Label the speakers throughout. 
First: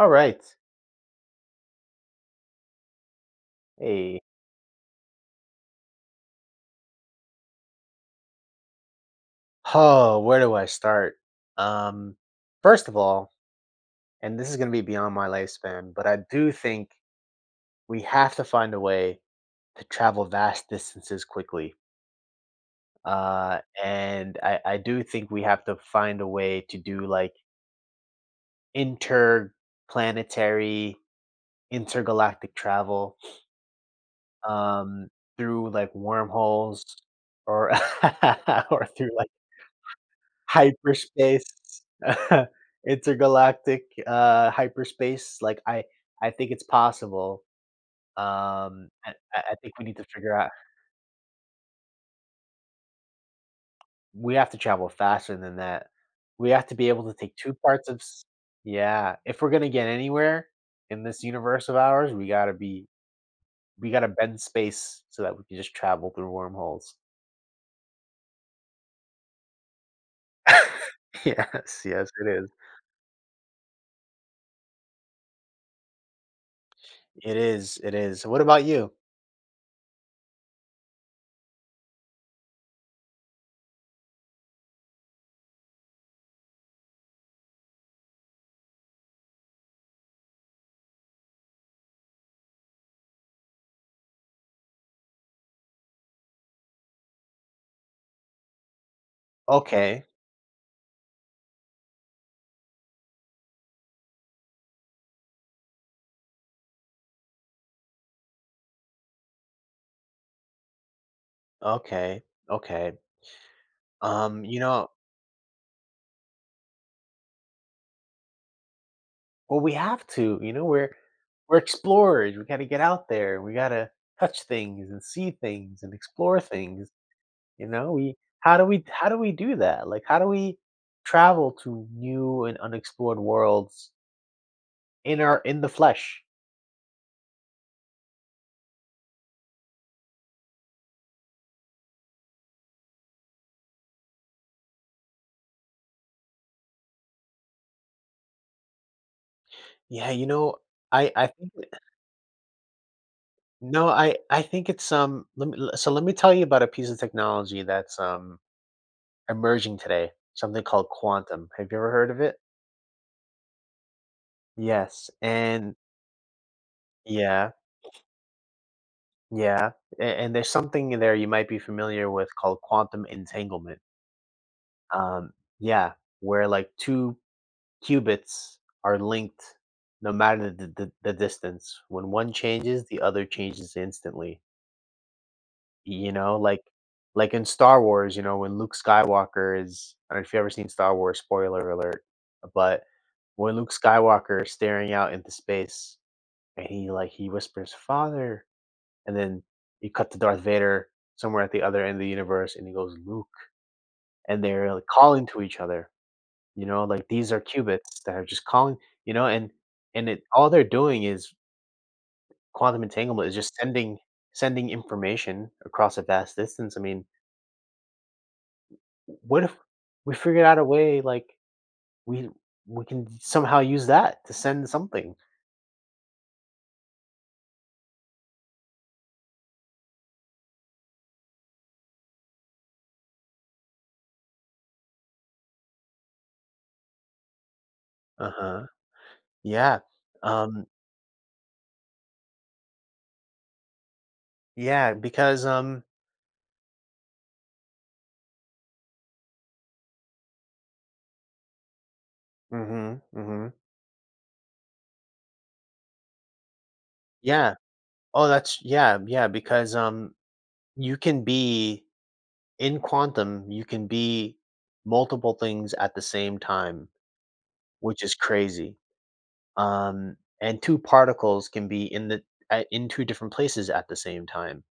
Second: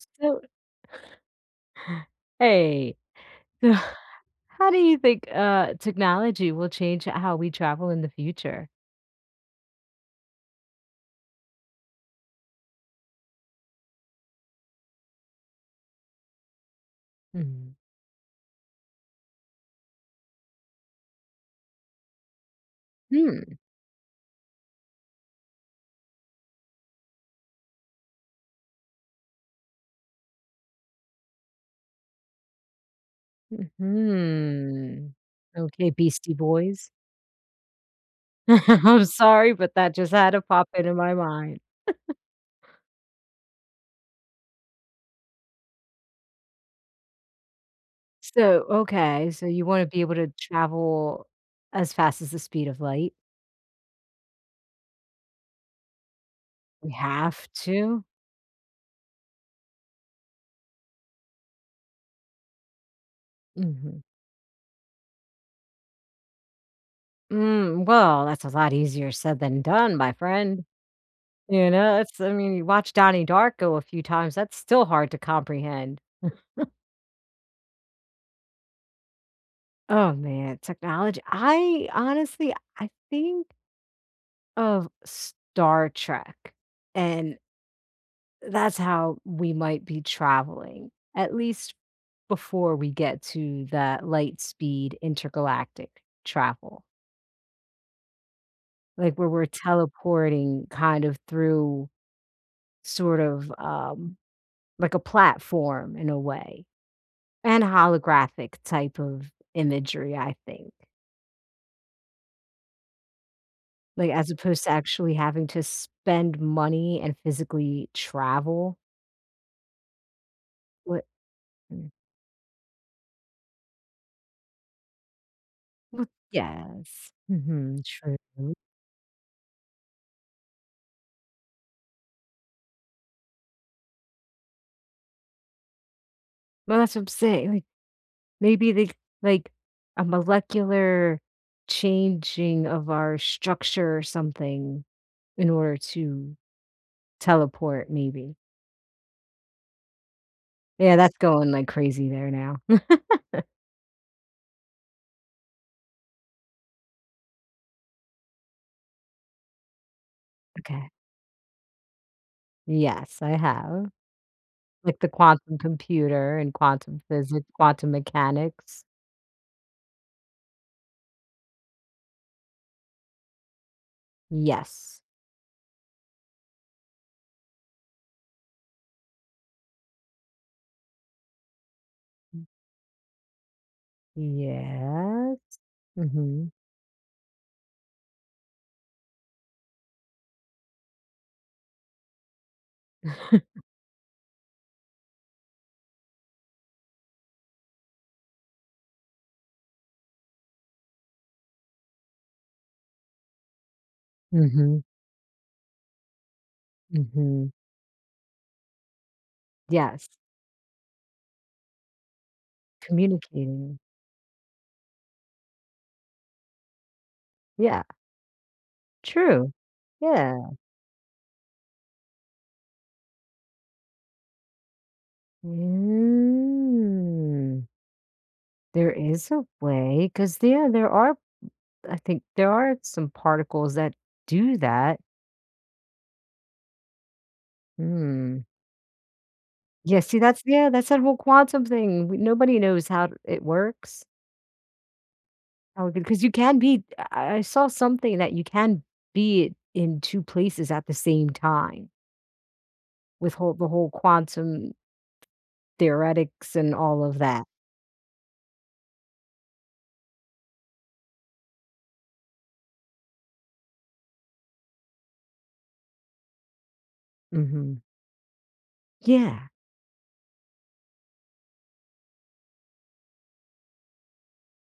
Speaker 1: S so Hey.
Speaker 2: Hey.
Speaker 1: How do you think, uh, technology will change ho how we travel in the future?
Speaker 2: Oh, where do I start? Um, first of all and this is gonna be beyond my lifespan, but I do think
Speaker 1: Mhm.
Speaker 2: we have to find a way to travel vast distances quickly.
Speaker 1: Hmm.
Speaker 2: Uh, and I I do think we have to find a way to do, like interplanetary, intergalactic travel, um,
Speaker 1: Mhm.
Speaker 2: through,
Speaker 1: Okay,
Speaker 2: like,
Speaker 1: Beastie
Speaker 2: wormholes
Speaker 1: Boys.
Speaker 2: or or
Speaker 1: I'm
Speaker 2: through, like,
Speaker 1: sorry, but that just had to pop into my
Speaker 2: hyperspace,
Speaker 1: mind.
Speaker 2: intergalactic, uh, hyperspace, like, I I think it's possible,
Speaker 1: So,
Speaker 2: um, and
Speaker 1: okay,
Speaker 2: I
Speaker 1: so
Speaker 2: I
Speaker 1: you
Speaker 2: think we
Speaker 1: wanna
Speaker 2: need
Speaker 1: be
Speaker 2: to
Speaker 1: able to
Speaker 2: figure out
Speaker 1: travel as fast as the speed of light?
Speaker 2: We have to travel faster than that. We have to be
Speaker 1: We
Speaker 2: able to take
Speaker 1: have
Speaker 2: 2 parts of
Speaker 1: to?
Speaker 2: s Yeah. If we're gonna get anywhere in this universe of ours, we gotta be we
Speaker 1: Mhm.
Speaker 2: gotta bend space so that we can just travel through wormholes.
Speaker 1: Mm, well, that's a lot easier said than done, my friend. You
Speaker 2: Yes.
Speaker 1: know,
Speaker 2: Yes,
Speaker 1: it's
Speaker 2: it
Speaker 1: I
Speaker 2: is.
Speaker 1: mean, you watch Donnie Darko a few times, that's still hard to comprehend.
Speaker 2: It is, it is. What about you?
Speaker 1: Oh, man, technology I honestly I think of Star Trek, and uh, that's how we might be traveling, at least before we get to that light speed intergalactic travel. Like, where we're
Speaker 2: Okay.
Speaker 1: teleporting kind of through sort of, um, like, a platform in a way, and holographic type of imagery, I think.
Speaker 2: Okay. Okay.
Speaker 1: Like, as
Speaker 2: Um, you
Speaker 1: opposed to
Speaker 2: know
Speaker 1: actually having to spend money and physically travel?
Speaker 2: Well, we have to, you know, we're
Speaker 1: What
Speaker 2: we're
Speaker 1: Mm.
Speaker 2: explorers, we gotta get out there, we gotta touch things and see things and
Speaker 1: Wh
Speaker 2: explore things,
Speaker 1: Yes.
Speaker 2: you
Speaker 1: Mhm,
Speaker 2: know, we
Speaker 1: true.
Speaker 2: How do we How do we do that? Like, how do we travel to new and unexplored worlds in our in the flesh?
Speaker 1: Well, that's what I'm saying and it maybe they c like, a molecular changing of our structure or something in order to teleport, maybe.
Speaker 2: Yeah, you know,
Speaker 1: Yeah,
Speaker 2: I
Speaker 1: that's
Speaker 2: I
Speaker 1: going,
Speaker 2: think
Speaker 1: like,
Speaker 2: that, uh
Speaker 1: crazy there now.
Speaker 2: No, I I think it's, um, let me So, let me tell you about a piece of technology that's, um, emerging today, something called
Speaker 1: Okay.
Speaker 2: quantum. Have you ever heard of it?
Speaker 1: Yes, I have. Like, the
Speaker 2: Yes,
Speaker 1: quantum
Speaker 2: and
Speaker 1: computer and quantum physics,
Speaker 2: Yeah.
Speaker 1: quantum mechanics.
Speaker 2: Yeah, a and there's something in there you might be familiar with called quantum entanglement.
Speaker 1: Yes.
Speaker 2: Um, yeah. Where, like, 2 cubits are linked no matter the the the distance, when one
Speaker 1: Mm.
Speaker 2: changes, the other changes instantly.
Speaker 1: Yes,
Speaker 2: You know,
Speaker 1: mhm.
Speaker 2: like like, in Star Wars, you know, when Luke Skywalker is I don't if you ever seen Star Wars, spoiler alert. Uh, but, when Luke Skywalker's staring out into space, and he, like, he whispers, "Father," and then, you cut to Darth Vader, somewhere at the other end of the universe, and he goes, "Luke," and they're,
Speaker 1: Mhm.
Speaker 2: like, calling to each other. You know, like, these are
Speaker 1: Mhm.
Speaker 2: cubits that are just calling you know, and and
Speaker 1: Yes.
Speaker 2: it all they're doing is quantum entanglement. It's just
Speaker 1: Communicating.
Speaker 2: sending sending information across a vast distance, I mean
Speaker 1: Yeah.
Speaker 2: W What
Speaker 1: True.
Speaker 2: if we
Speaker 1: Yeah.
Speaker 2: figured out a way, like, we we can somehow use that to send something?
Speaker 1: Mm. There is a way, 'cause yeah, there are b I think there are some particles that do that. Mm.
Speaker 2: Uh-huh. Yeah,
Speaker 1: Yes, see, that's
Speaker 2: um
Speaker 1: Yeah, that's what a quantum thing we nobody knows how it works.
Speaker 2: Yeah, because, um
Speaker 1: Oh, good, 'cause you can be I I I saw something that you can be in 2 places at the same time
Speaker 2: Mhm,
Speaker 1: with
Speaker 2: mhm.
Speaker 1: whole The whole quantum theoretics and all of that.
Speaker 2: Yeah. Oh, that's Yeah, yeah, because, um, you can be In quantum, you can be multiple things at the same time,
Speaker 1: Mhm.
Speaker 2: which is crazy.
Speaker 1: Yeah.
Speaker 2: Um, and 2 particles can be in the I in 2 different places at the same time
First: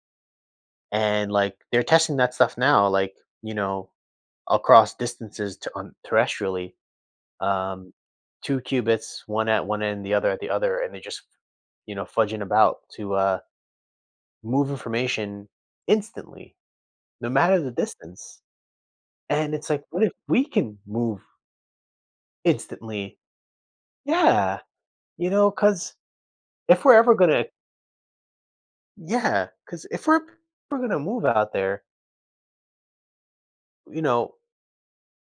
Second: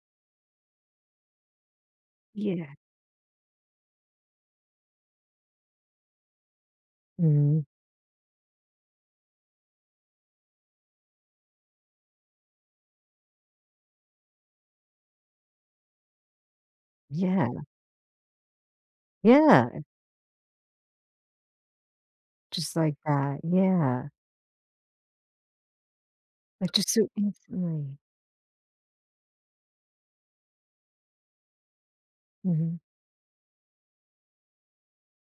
Speaker 2: and, like, they're testing that stuff
Speaker 1: Yeah.
Speaker 2: now, like, you know, across distances to an thresh really.
Speaker 1: Mhm.
Speaker 2: Um, 2 cubits, 1 at 1 end, the other at the other, and they're just, you know, fudging about to, uh, move information instantly, no matter
Speaker 1: Yeah.
Speaker 2: the distance, and
Speaker 1: Yeah,
Speaker 2: it's
Speaker 1: i
Speaker 2: like, "What if we can move"
Speaker 1: Just like
Speaker 2: "instantly?"
Speaker 1: that, yeah.
Speaker 2: Yeah. You know? 'Cause,
Speaker 1: Like,
Speaker 2: if
Speaker 1: just
Speaker 2: we're
Speaker 1: so
Speaker 2: ever gonna
Speaker 1: instantly.
Speaker 2: Yeah, 'cause if we’re we’re gonna move out there.
Speaker 1: Mhm.
Speaker 2: You know,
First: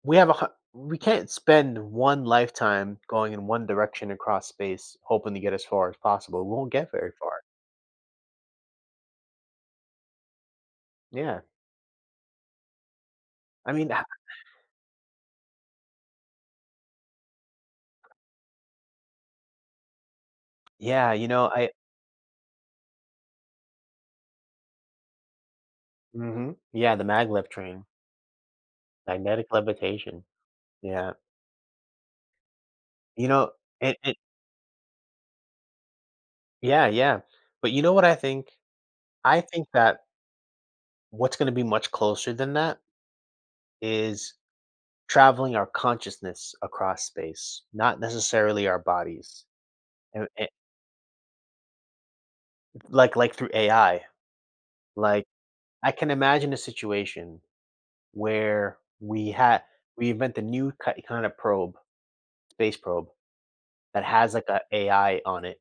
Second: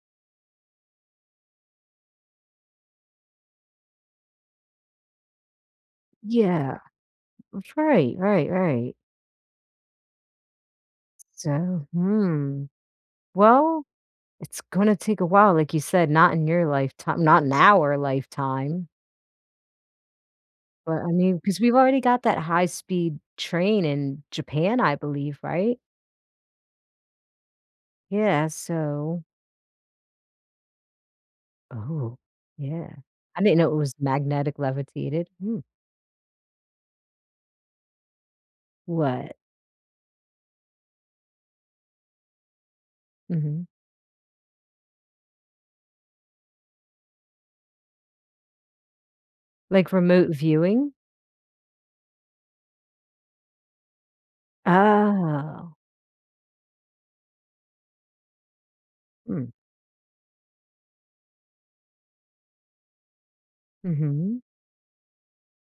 Speaker 2: we have a har We can’t spend 1 lifetime going in 1 direction across space hoping to get as far as possible, we won’t
Speaker 1: Yeah.
Speaker 2: get very far.
Speaker 1: That's right, right, right. S
Speaker 2: Yeah.
Speaker 1: so, hmm,
Speaker 2: I
Speaker 1: well,
Speaker 2: mean ha
Speaker 1: it's gonna take a while, like you said, not in your lifetime not in our lifetime. But, I
Speaker 2: Yeah, you
Speaker 1: mean,
Speaker 2: know,
Speaker 1: 'cause
Speaker 2: I
Speaker 1: we've already got that high-speed train in Japan, I believe, right?
Speaker 2: Mhm. Yeah, the maglev train.
Speaker 1: Yeah, so
Speaker 2: Magnetic levitation. Yeah.
Speaker 1: Oh, yeah.
Speaker 2: You
Speaker 1: I
Speaker 2: know,
Speaker 1: didn't know it was
Speaker 2: it it
Speaker 1: magnetic levitated, mm.
Speaker 2: Yeah, yeah. But you know what I think?
Speaker 1: What?
Speaker 2: I think that what's gonna be much closer than that
Speaker 1: Mhm.
Speaker 2: is traveling our consciousness across space, not necessarily our bodies.
Speaker 1: Like,
Speaker 2: Er,
Speaker 1: remote
Speaker 2: it
Speaker 1: viewing?
Speaker 2: Like like, through AI. Like,
Speaker 1: Oh.
Speaker 2: I can imagine a situation where we
Speaker 1: Mm.
Speaker 2: ha we invent the new ki kind of probe space probe, that has,
Speaker 1: Mhm.
Speaker 2: like, a AI on it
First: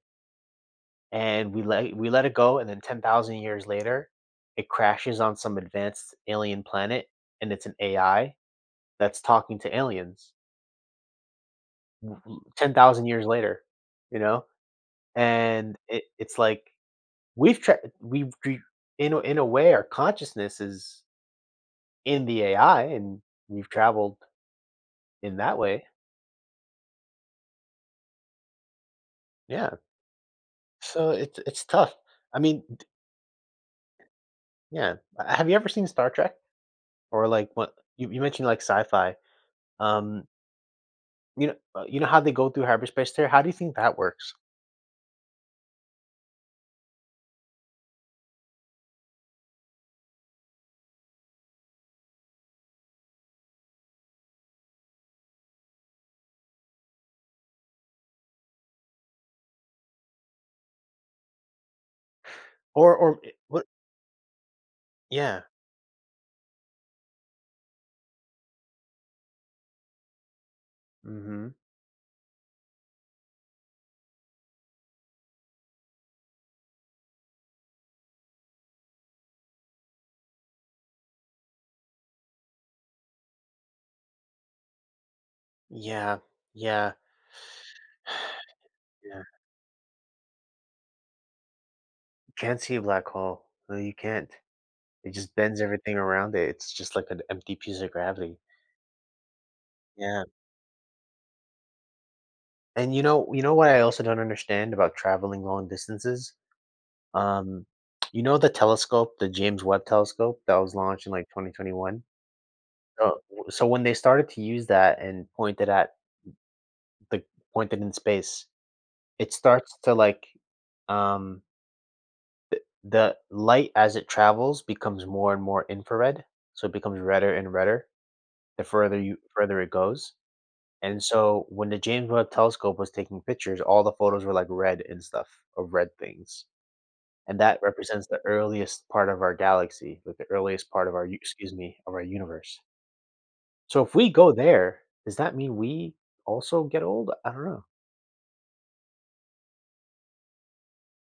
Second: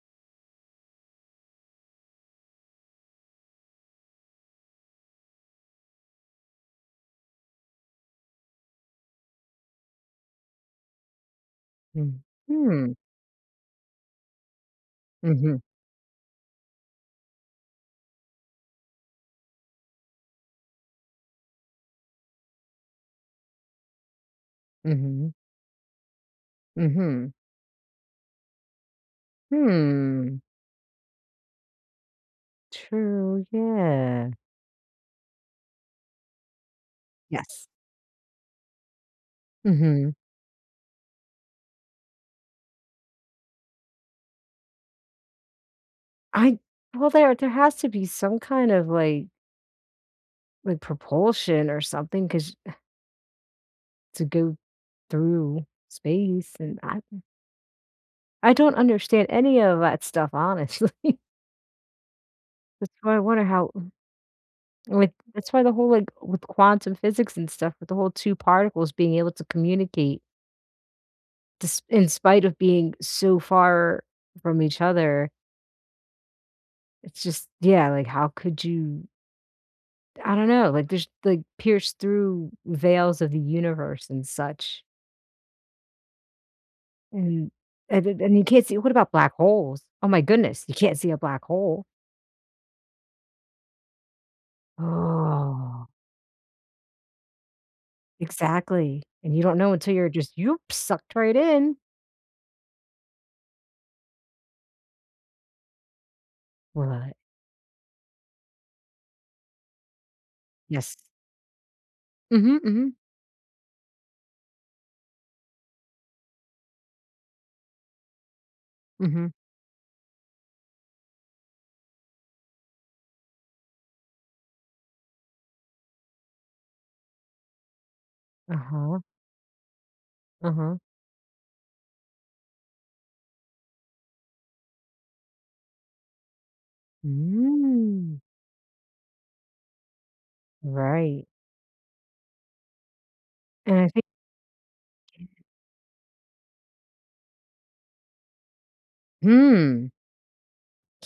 Speaker 2: and we let we let it go, and then 10,000 years later, it crashes on some advanced alien planet, and it’s an AI that’s talking to aliens. Mhm, ten
Speaker 1: Mhm.
Speaker 2: thousand years later, you know?
Speaker 1: Mhm.
Speaker 2: And it it’s like we’ve tra we’ve we’ve in a In a way our consciousness is in the AI and we've traveled
Speaker 1: Mhm.
Speaker 2: in that way.
Speaker 1: Mhm.
Speaker 2: Yeah.
Speaker 1: Hmm.
Speaker 2: So it's it's tough. I mean, d
Speaker 1: True, yeah.
Speaker 2: Yeah. Uh, have you ever seen Star Trek? Or, like,
Speaker 1: Yes.
Speaker 2: what you you mentioned, like, sci-fi,
Speaker 1: Mhm.
Speaker 2: um You kno uh, you know how they go through hyperspace there? How do you think that works?
Speaker 1: I well there there has to be some kind of, like like, propulsion or something 'cause to go through space and I I don't understand any of that stuff, honestly. That's
Speaker 2: Or
Speaker 1: why I
Speaker 2: or, eh
Speaker 1: wonder
Speaker 2: what
Speaker 1: how ooh, like
Speaker 2: Yeah.
Speaker 1: that's why the whole, like with quantum physics and stuff with the whole 2 particles being able to communicate
Speaker 2: Mhm.
Speaker 1: desp in spite of being so far from each other it's just yeah, like, how could you I don't know, like, just, like, pierce through veils of the universe and such.
Speaker 2: Yeah. Yeah.
Speaker 1: And and and you can't see what about
Speaker 2: Yeah.
Speaker 1: black holes? Oh my goodness, you can't see a black hole.
Speaker 2: Can't see a black hole. No, you can't. It just bends
Speaker 1: Oh.
Speaker 2: everything around it. It's just like an empty piece of gravity.
Speaker 1: Exactly. And you don't know until you're
Speaker 2: Yeah.
Speaker 1: just, "Yoop," sucked right in.
Speaker 2: And you know you know what I also don't understand about traveling long distances?
Speaker 1: What?
Speaker 2: Um, you know the telescope, the James Webb Telescope that was
Speaker 1: Yes.
Speaker 2: launched in, like, 2021?
Speaker 1: Mhm, mhm.
Speaker 2: Oh, w so when they started to use that and pointed at the pointed in space,
Speaker 1: Mhm.
Speaker 2: it's starts to, like, um The the light as it travels becomes more and more infrared, so, it becomes redder and redder, the further
Speaker 1: Uh-huh.
Speaker 2: you further it goes,
Speaker 1: Uh-huh.
Speaker 2: and so, when the James Webb Telescope was taking pictures, all the photos were, like, red and stuff of red things, and that represents
Speaker 1: Hmm.
Speaker 2: the earliest part of our galaxy, like, the earliest part of our u
Speaker 1: Right.
Speaker 2: excuse me, of our universe.
Speaker 1: And
Speaker 2: So,
Speaker 1: I
Speaker 2: if
Speaker 1: think
Speaker 2: we go there, does that mean we also get old? I don't know.
Speaker 1: Mm.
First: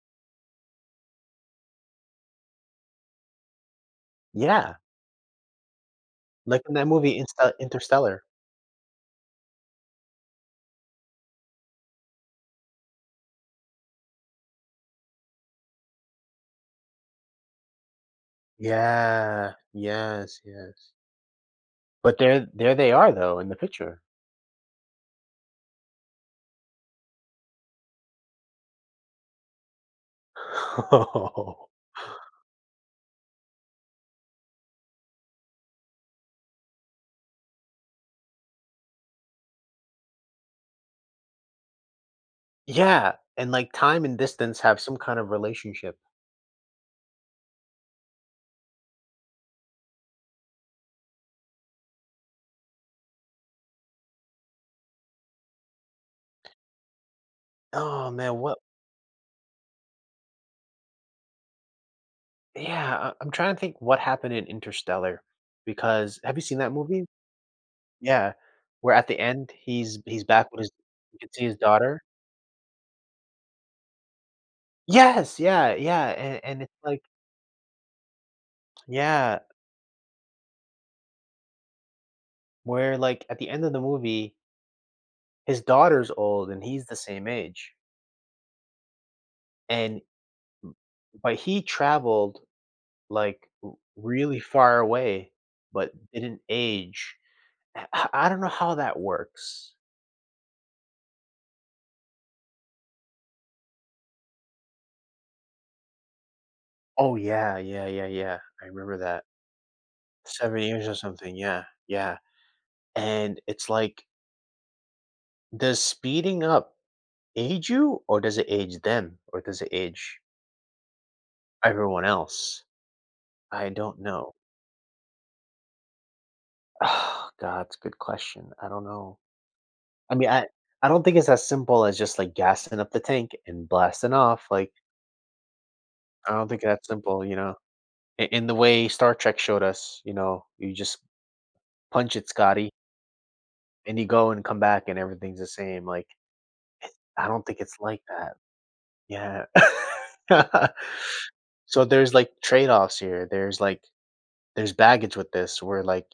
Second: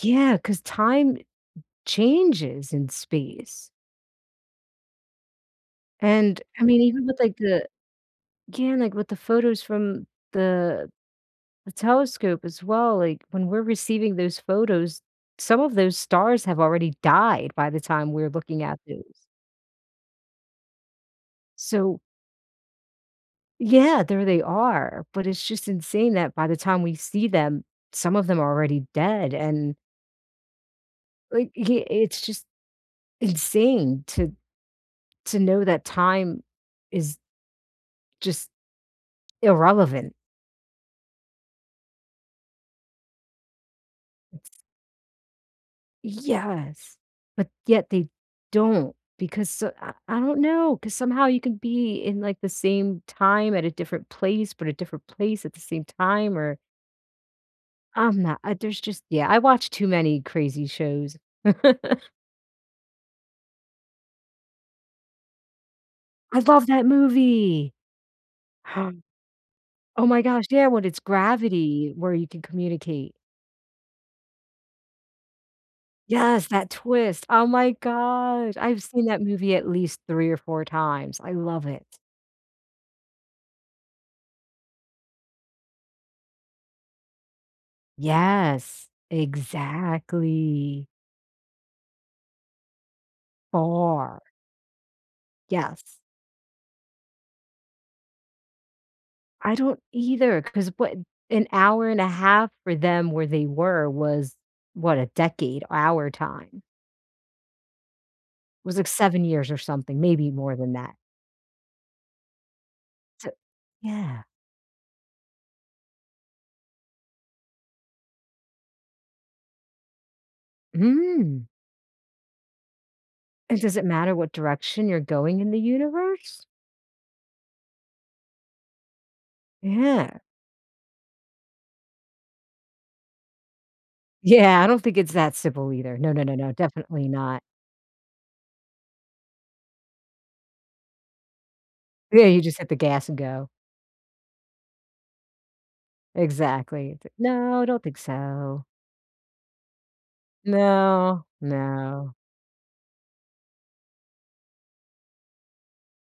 Speaker 1: Yeah, 'cause time changes in space.
Speaker 2: Yeah.
Speaker 1: And,
Speaker 2: Like
Speaker 1: I
Speaker 2: in
Speaker 1: mean,
Speaker 2: that
Speaker 1: even with,
Speaker 2: movie,
Speaker 1: like,
Speaker 2: Insta
Speaker 1: the
Speaker 2: Interstellar.
Speaker 1: Yeah, like, with the photos from the the telescope as well, like, when we're receiving those photos, some of those stars have already died by the time we're looking at those.
Speaker 2: Yeah. Yes, yes.
Speaker 1: So
Speaker 2: But they're there they are, though, in the picture.
Speaker 1: Yeah, there they are, but it's just insane that by the time we see them, some of them are already dead and like, i
Speaker 2: Oh.
Speaker 1: uh, it's just insane to to know that time is just irrelevant.
Speaker 2: Yeah, and, like, time and distance
Speaker 1: [unintelligible]
Speaker 2: have some kind of relationship.
Speaker 1: Yes, but yet they don't, because, uh I I don't know, 'cause somehow you could be in, like, the same time at a different place, but a different place at the same time, or
Speaker 2: Aw,
Speaker 1: I'm
Speaker 2: man,
Speaker 1: not uh,
Speaker 2: what
Speaker 1: there's just yeah, I watch too many crazy shows.
Speaker 2: yeah, uh, I'm trying to think what happened in Interstellar because have
Speaker 1: I
Speaker 2: you seen
Speaker 1: love
Speaker 2: that
Speaker 1: that
Speaker 2: movie?
Speaker 1: movie!
Speaker 2: Yeah, where
Speaker 1: Hum.
Speaker 2: at the end, he's
Speaker 1: Oh my
Speaker 2: he's
Speaker 1: gosh,
Speaker 2: back with
Speaker 1: yeah,
Speaker 2: his
Speaker 1: when it's
Speaker 2: you can see his
Speaker 1: gravity
Speaker 2: daughter.
Speaker 1: where you can communicate.
Speaker 2: Yes! Yeah, yeah and
Speaker 1: Yes,
Speaker 2: and
Speaker 1: that
Speaker 2: it's like
Speaker 1: twist, oh my gosh, I've seen that
Speaker 2: Yeah.
Speaker 1: movie at least 3 or 4 times, I love it.
Speaker 2: Where, like, at the end of the movie his daughter's old and he's the same age.
Speaker 1: Yes,
Speaker 2: And m
Speaker 1: exactly.
Speaker 2: but he traveled, like, r
Speaker 1: Far.
Speaker 2: really far away, but
Speaker 1: Yes.
Speaker 2: didn't age, eh uh, I don't know how that
Speaker 1: I
Speaker 2: works.
Speaker 1: don't either 'cause what an hour and a half for them, where they were was, what? A decade, our time?
Speaker 2: Oh, yeah, yeah, yeah, yeah, I
Speaker 1: It was, like,
Speaker 2: remember that.
Speaker 1: 7 years or something, maybe more
Speaker 2: 7
Speaker 1: than
Speaker 2: years
Speaker 1: that.
Speaker 2: or something, yeah, yeah.
Speaker 1: S
Speaker 2: And it's like
Speaker 1: yeah.
Speaker 2: does speeding up age you? Or, does it age them? Or does it age
Speaker 1: Mm.
Speaker 2: everyone else?
Speaker 1: And
Speaker 2: I
Speaker 1: does it
Speaker 2: don't
Speaker 1: matter what
Speaker 2: know.
Speaker 1: direction you're going in the universe?
Speaker 2: God, it's a good question. I don't know I
Speaker 1: Yeah.
Speaker 2: mean, I I don't think it's as simple as just, like, gassing up the tank and blasting off,
Speaker 1: Yeah, I
Speaker 2: like
Speaker 1: don't think it's that simple either. No, no,
Speaker 2: I
Speaker 1: no,
Speaker 2: don't
Speaker 1: no,
Speaker 2: think it's that
Speaker 1: definitely
Speaker 2: simple, you
Speaker 1: not.
Speaker 2: know, i in the way Star Trek showed us, you know, you just, "Punch
Speaker 1: Yeah,
Speaker 2: it,
Speaker 1: you just
Speaker 2: Scotty"
Speaker 1: hit the gas and go.
Speaker 2: and you go and come back and everything's the same, like
Speaker 1: Exactly. T
Speaker 2: eh, I don't think
Speaker 1: no, I
Speaker 2: it's
Speaker 1: don't think
Speaker 2: like that.
Speaker 1: so.
Speaker 2: Yeah.
Speaker 1: No,
Speaker 2: So,
Speaker 1: no.
Speaker 2: there's, like, trade-offs here. There's, like there's baggage with this where, like,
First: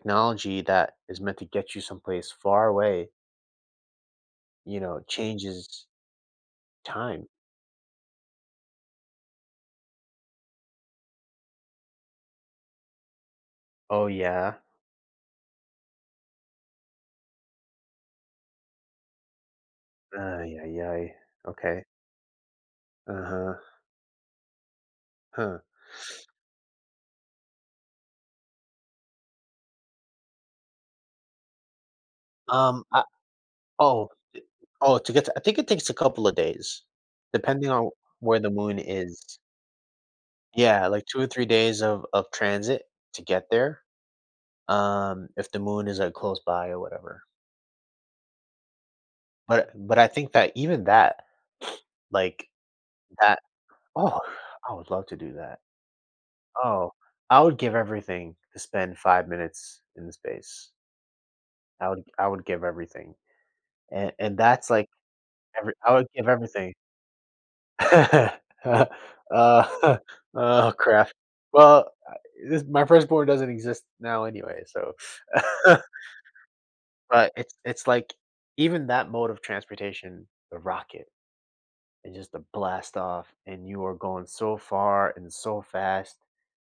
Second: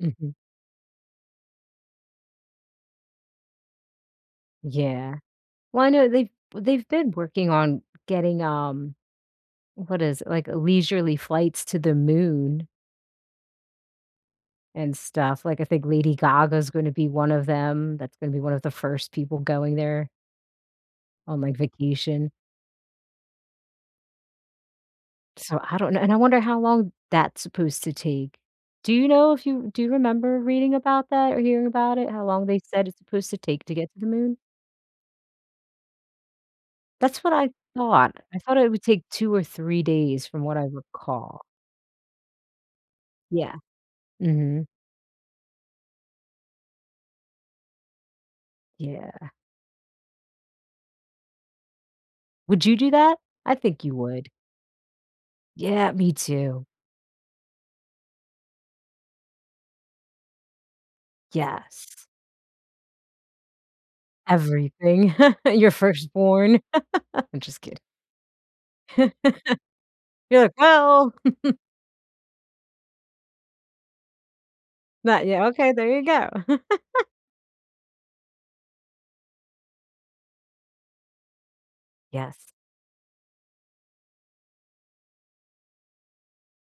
Speaker 1: Mhm.
Speaker 2: that is meant to get you someplace far away you know,
Speaker 1: Yeah.
Speaker 2: changes
Speaker 1: Well, I know, they've they've been
Speaker 2: time.
Speaker 1: working on getting, um what is like, leisurely flights to the Moon
Speaker 2: Oh, yeah?
Speaker 1: and stuff. Like, I think Lady Gaga's gonna be one of them, that's gonna be one of the 1st people going there
Speaker 2: Ay, ay, ay.
Speaker 1: on, like,
Speaker 2: Okay.
Speaker 1: vacation.
Speaker 2: Uh-huh. Huh.
Speaker 1: So I don't know and I wonder how long that's supposed to take. Do you know if you do you remember reading about that or hearing about it how long they
Speaker 2: Um,
Speaker 1: said it's
Speaker 2: I
Speaker 1: supposed to take to get to
Speaker 2: oh, eh,
Speaker 1: the Moon?
Speaker 2: oh, to get to I think it takes a couple of days,
Speaker 1: That's what I
Speaker 2: depending on
Speaker 1: thought. I
Speaker 2: where the
Speaker 1: thought it
Speaker 2: Moon
Speaker 1: would take 2
Speaker 2: is.
Speaker 1: or 3 days from what I
Speaker 2: Yeah, like, 2 or
Speaker 1: recall.
Speaker 2: 3 days of of transit to get
Speaker 1: Yeah.
Speaker 2: there,
Speaker 1: Mhm.
Speaker 2: um, if the Moon is, like, close by or whatever.
Speaker 1: Yeah.
Speaker 2: But but I think that even that, like,
Speaker 1: Would you do that?
Speaker 2: that
Speaker 1: I think you
Speaker 2: Oo,
Speaker 1: would.
Speaker 2: I would love to do that.
Speaker 1: Yeah, me too.
Speaker 2: Oh, I would give everything to spend 5 minutes in the space. I would
Speaker 1: Yes.
Speaker 2: I would give everything. A and that's like,
Speaker 1: Everything. Your
Speaker 2: every I would give
Speaker 1: firstborn.
Speaker 2: everything.
Speaker 1: I'm just kidding.
Speaker 2: Uh, uh,
Speaker 1: You're like,
Speaker 2: oh, crap.
Speaker 1: "Well."
Speaker 2: Well, uh, this my firstborn doesn't exist now anyway, so,
Speaker 1: Not yet. Okay, there you go.
Speaker 2: but it's it's like even that mode of transportation, the rocket, and just the
Speaker 1: Yes.
Speaker 2: blast off, and you are going so far and so fast,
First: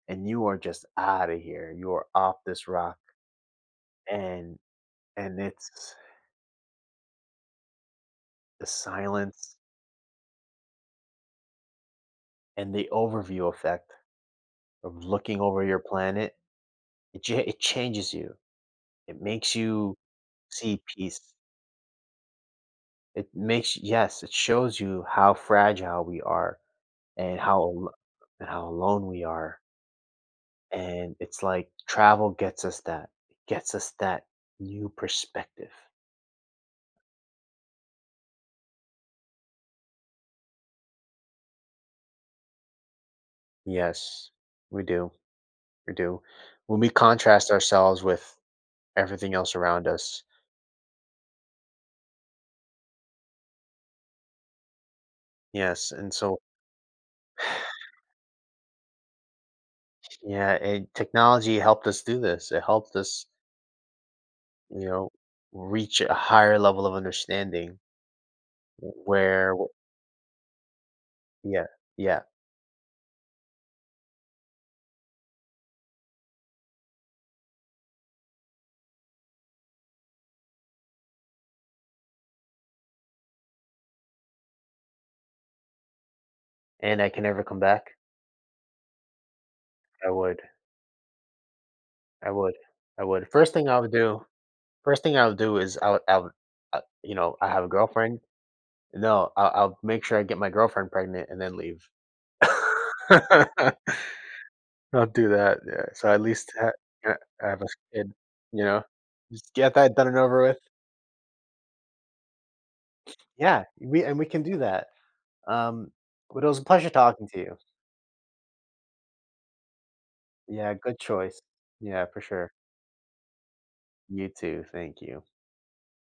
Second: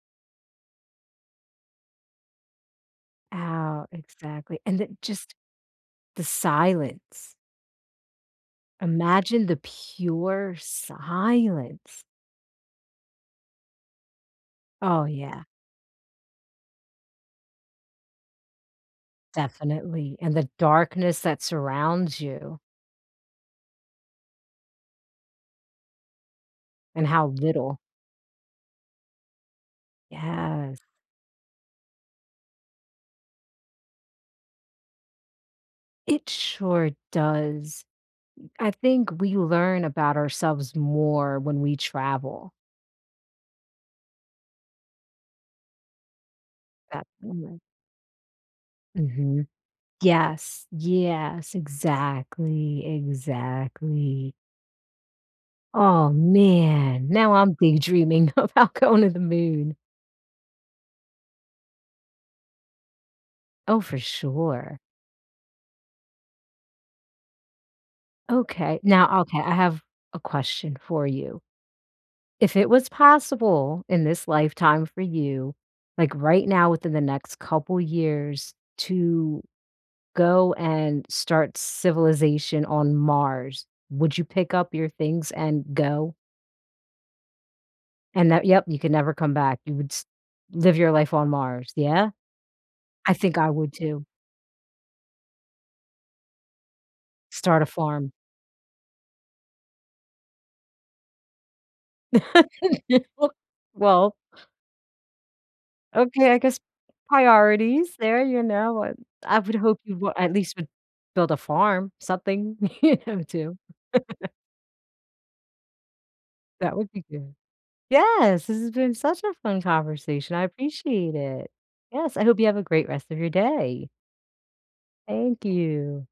Speaker 2: and you are just outta here. You are off this rock.
Speaker 1: Oh.
Speaker 2: And
Speaker 1: Exactly. And then just
Speaker 2: and it's
Speaker 1: the silence.
Speaker 2: The
Speaker 1: Imagine
Speaker 2: silence.
Speaker 1: the pure silence.
Speaker 2: And the overview effect of
Speaker 1: Oh,
Speaker 2: looking
Speaker 1: yeah.
Speaker 2: over your planet, it cha it changes you. It makes you
Speaker 1: Definitely. And the
Speaker 2: see
Speaker 1: darkness
Speaker 2: peace.
Speaker 1: that surrounds you.
Speaker 2: It makes Yes, it shows you how fragile we are
Speaker 1: And how
Speaker 2: and how
Speaker 1: little.
Speaker 2: al how alone we are.
Speaker 1: Yes.
Speaker 2: And it's like travel gets us that gets us that new perspective.
Speaker 1: It sure does. I think we learn about ourselves more when we travel.
Speaker 2: Yes. We do. We do. When we
Speaker 1: That
Speaker 2: contrast
Speaker 1: [unintelligible]
Speaker 2: ourselves with everything
Speaker 1: Mhm.
Speaker 2: else around us.
Speaker 1: Yes, yes, exactly, exactly.
Speaker 2: Yes,
Speaker 1: Aw,
Speaker 2: and so
Speaker 1: man. Now I'm big dreaming about going to the Moon.
Speaker 2: Yeah, and technology helped us do this. It helped us
Speaker 1: Oh, for sure.
Speaker 2: you know, reach a higher level of understanding
Speaker 1: Okay.
Speaker 2: w
Speaker 1: Now, okay,
Speaker 2: where
Speaker 1: I
Speaker 2: w
Speaker 1: have a question for you.
Speaker 2: Yeah. Yeah.
Speaker 1: If it was possible in this lifetime for you, like, right now within the next couple years, to go and start civilization on Mars, would you pick up your things and go?
Speaker 2: And I can never come back?
Speaker 1: And that yep, you can never come back. You would s
Speaker 2: I would.
Speaker 1: live your life on Mars. Yeah?
Speaker 2: I would. I
Speaker 1: I
Speaker 2: would.
Speaker 1: think I
Speaker 2: 1st thing
Speaker 1: would
Speaker 2: I would
Speaker 1: too.
Speaker 2: do 1st thing I would do is I would I would, uh, you know, I
Speaker 1: Start
Speaker 2: have
Speaker 1: a
Speaker 2: a
Speaker 1: farm.
Speaker 2: girlfriend No, I I'll make sure I get my girlfriend pregnant and then leave.
Speaker 1: Well
Speaker 2: I'll do that, yeah, so at
Speaker 1: Okay, I
Speaker 2: least
Speaker 1: guess
Speaker 2: ha ha have a
Speaker 1: priorities
Speaker 2: kid,
Speaker 1: there, you
Speaker 2: you
Speaker 1: know,
Speaker 2: know?
Speaker 1: what I
Speaker 2: Just
Speaker 1: would
Speaker 2: get
Speaker 1: hope
Speaker 2: that
Speaker 1: you
Speaker 2: done
Speaker 1: would
Speaker 2: and
Speaker 1: at
Speaker 2: over
Speaker 1: least
Speaker 2: with.
Speaker 1: would build a farm, something here, too.
Speaker 2: Yeah, we and we can do that. Um, but it was a
Speaker 1: That
Speaker 2: pleasure
Speaker 1: would be
Speaker 2: talking
Speaker 1: good.
Speaker 2: to you.
Speaker 1: Yes! This has been such a fun conversation, I
Speaker 2: Yeah, good
Speaker 1: appreciate
Speaker 2: choice.
Speaker 1: it.
Speaker 2: Yeah,
Speaker 1: Yes,
Speaker 2: for
Speaker 1: I hope you
Speaker 2: sure.
Speaker 1: have a great rest of your day.
Speaker 2: You too. Thank you.
Speaker 1: Thank you.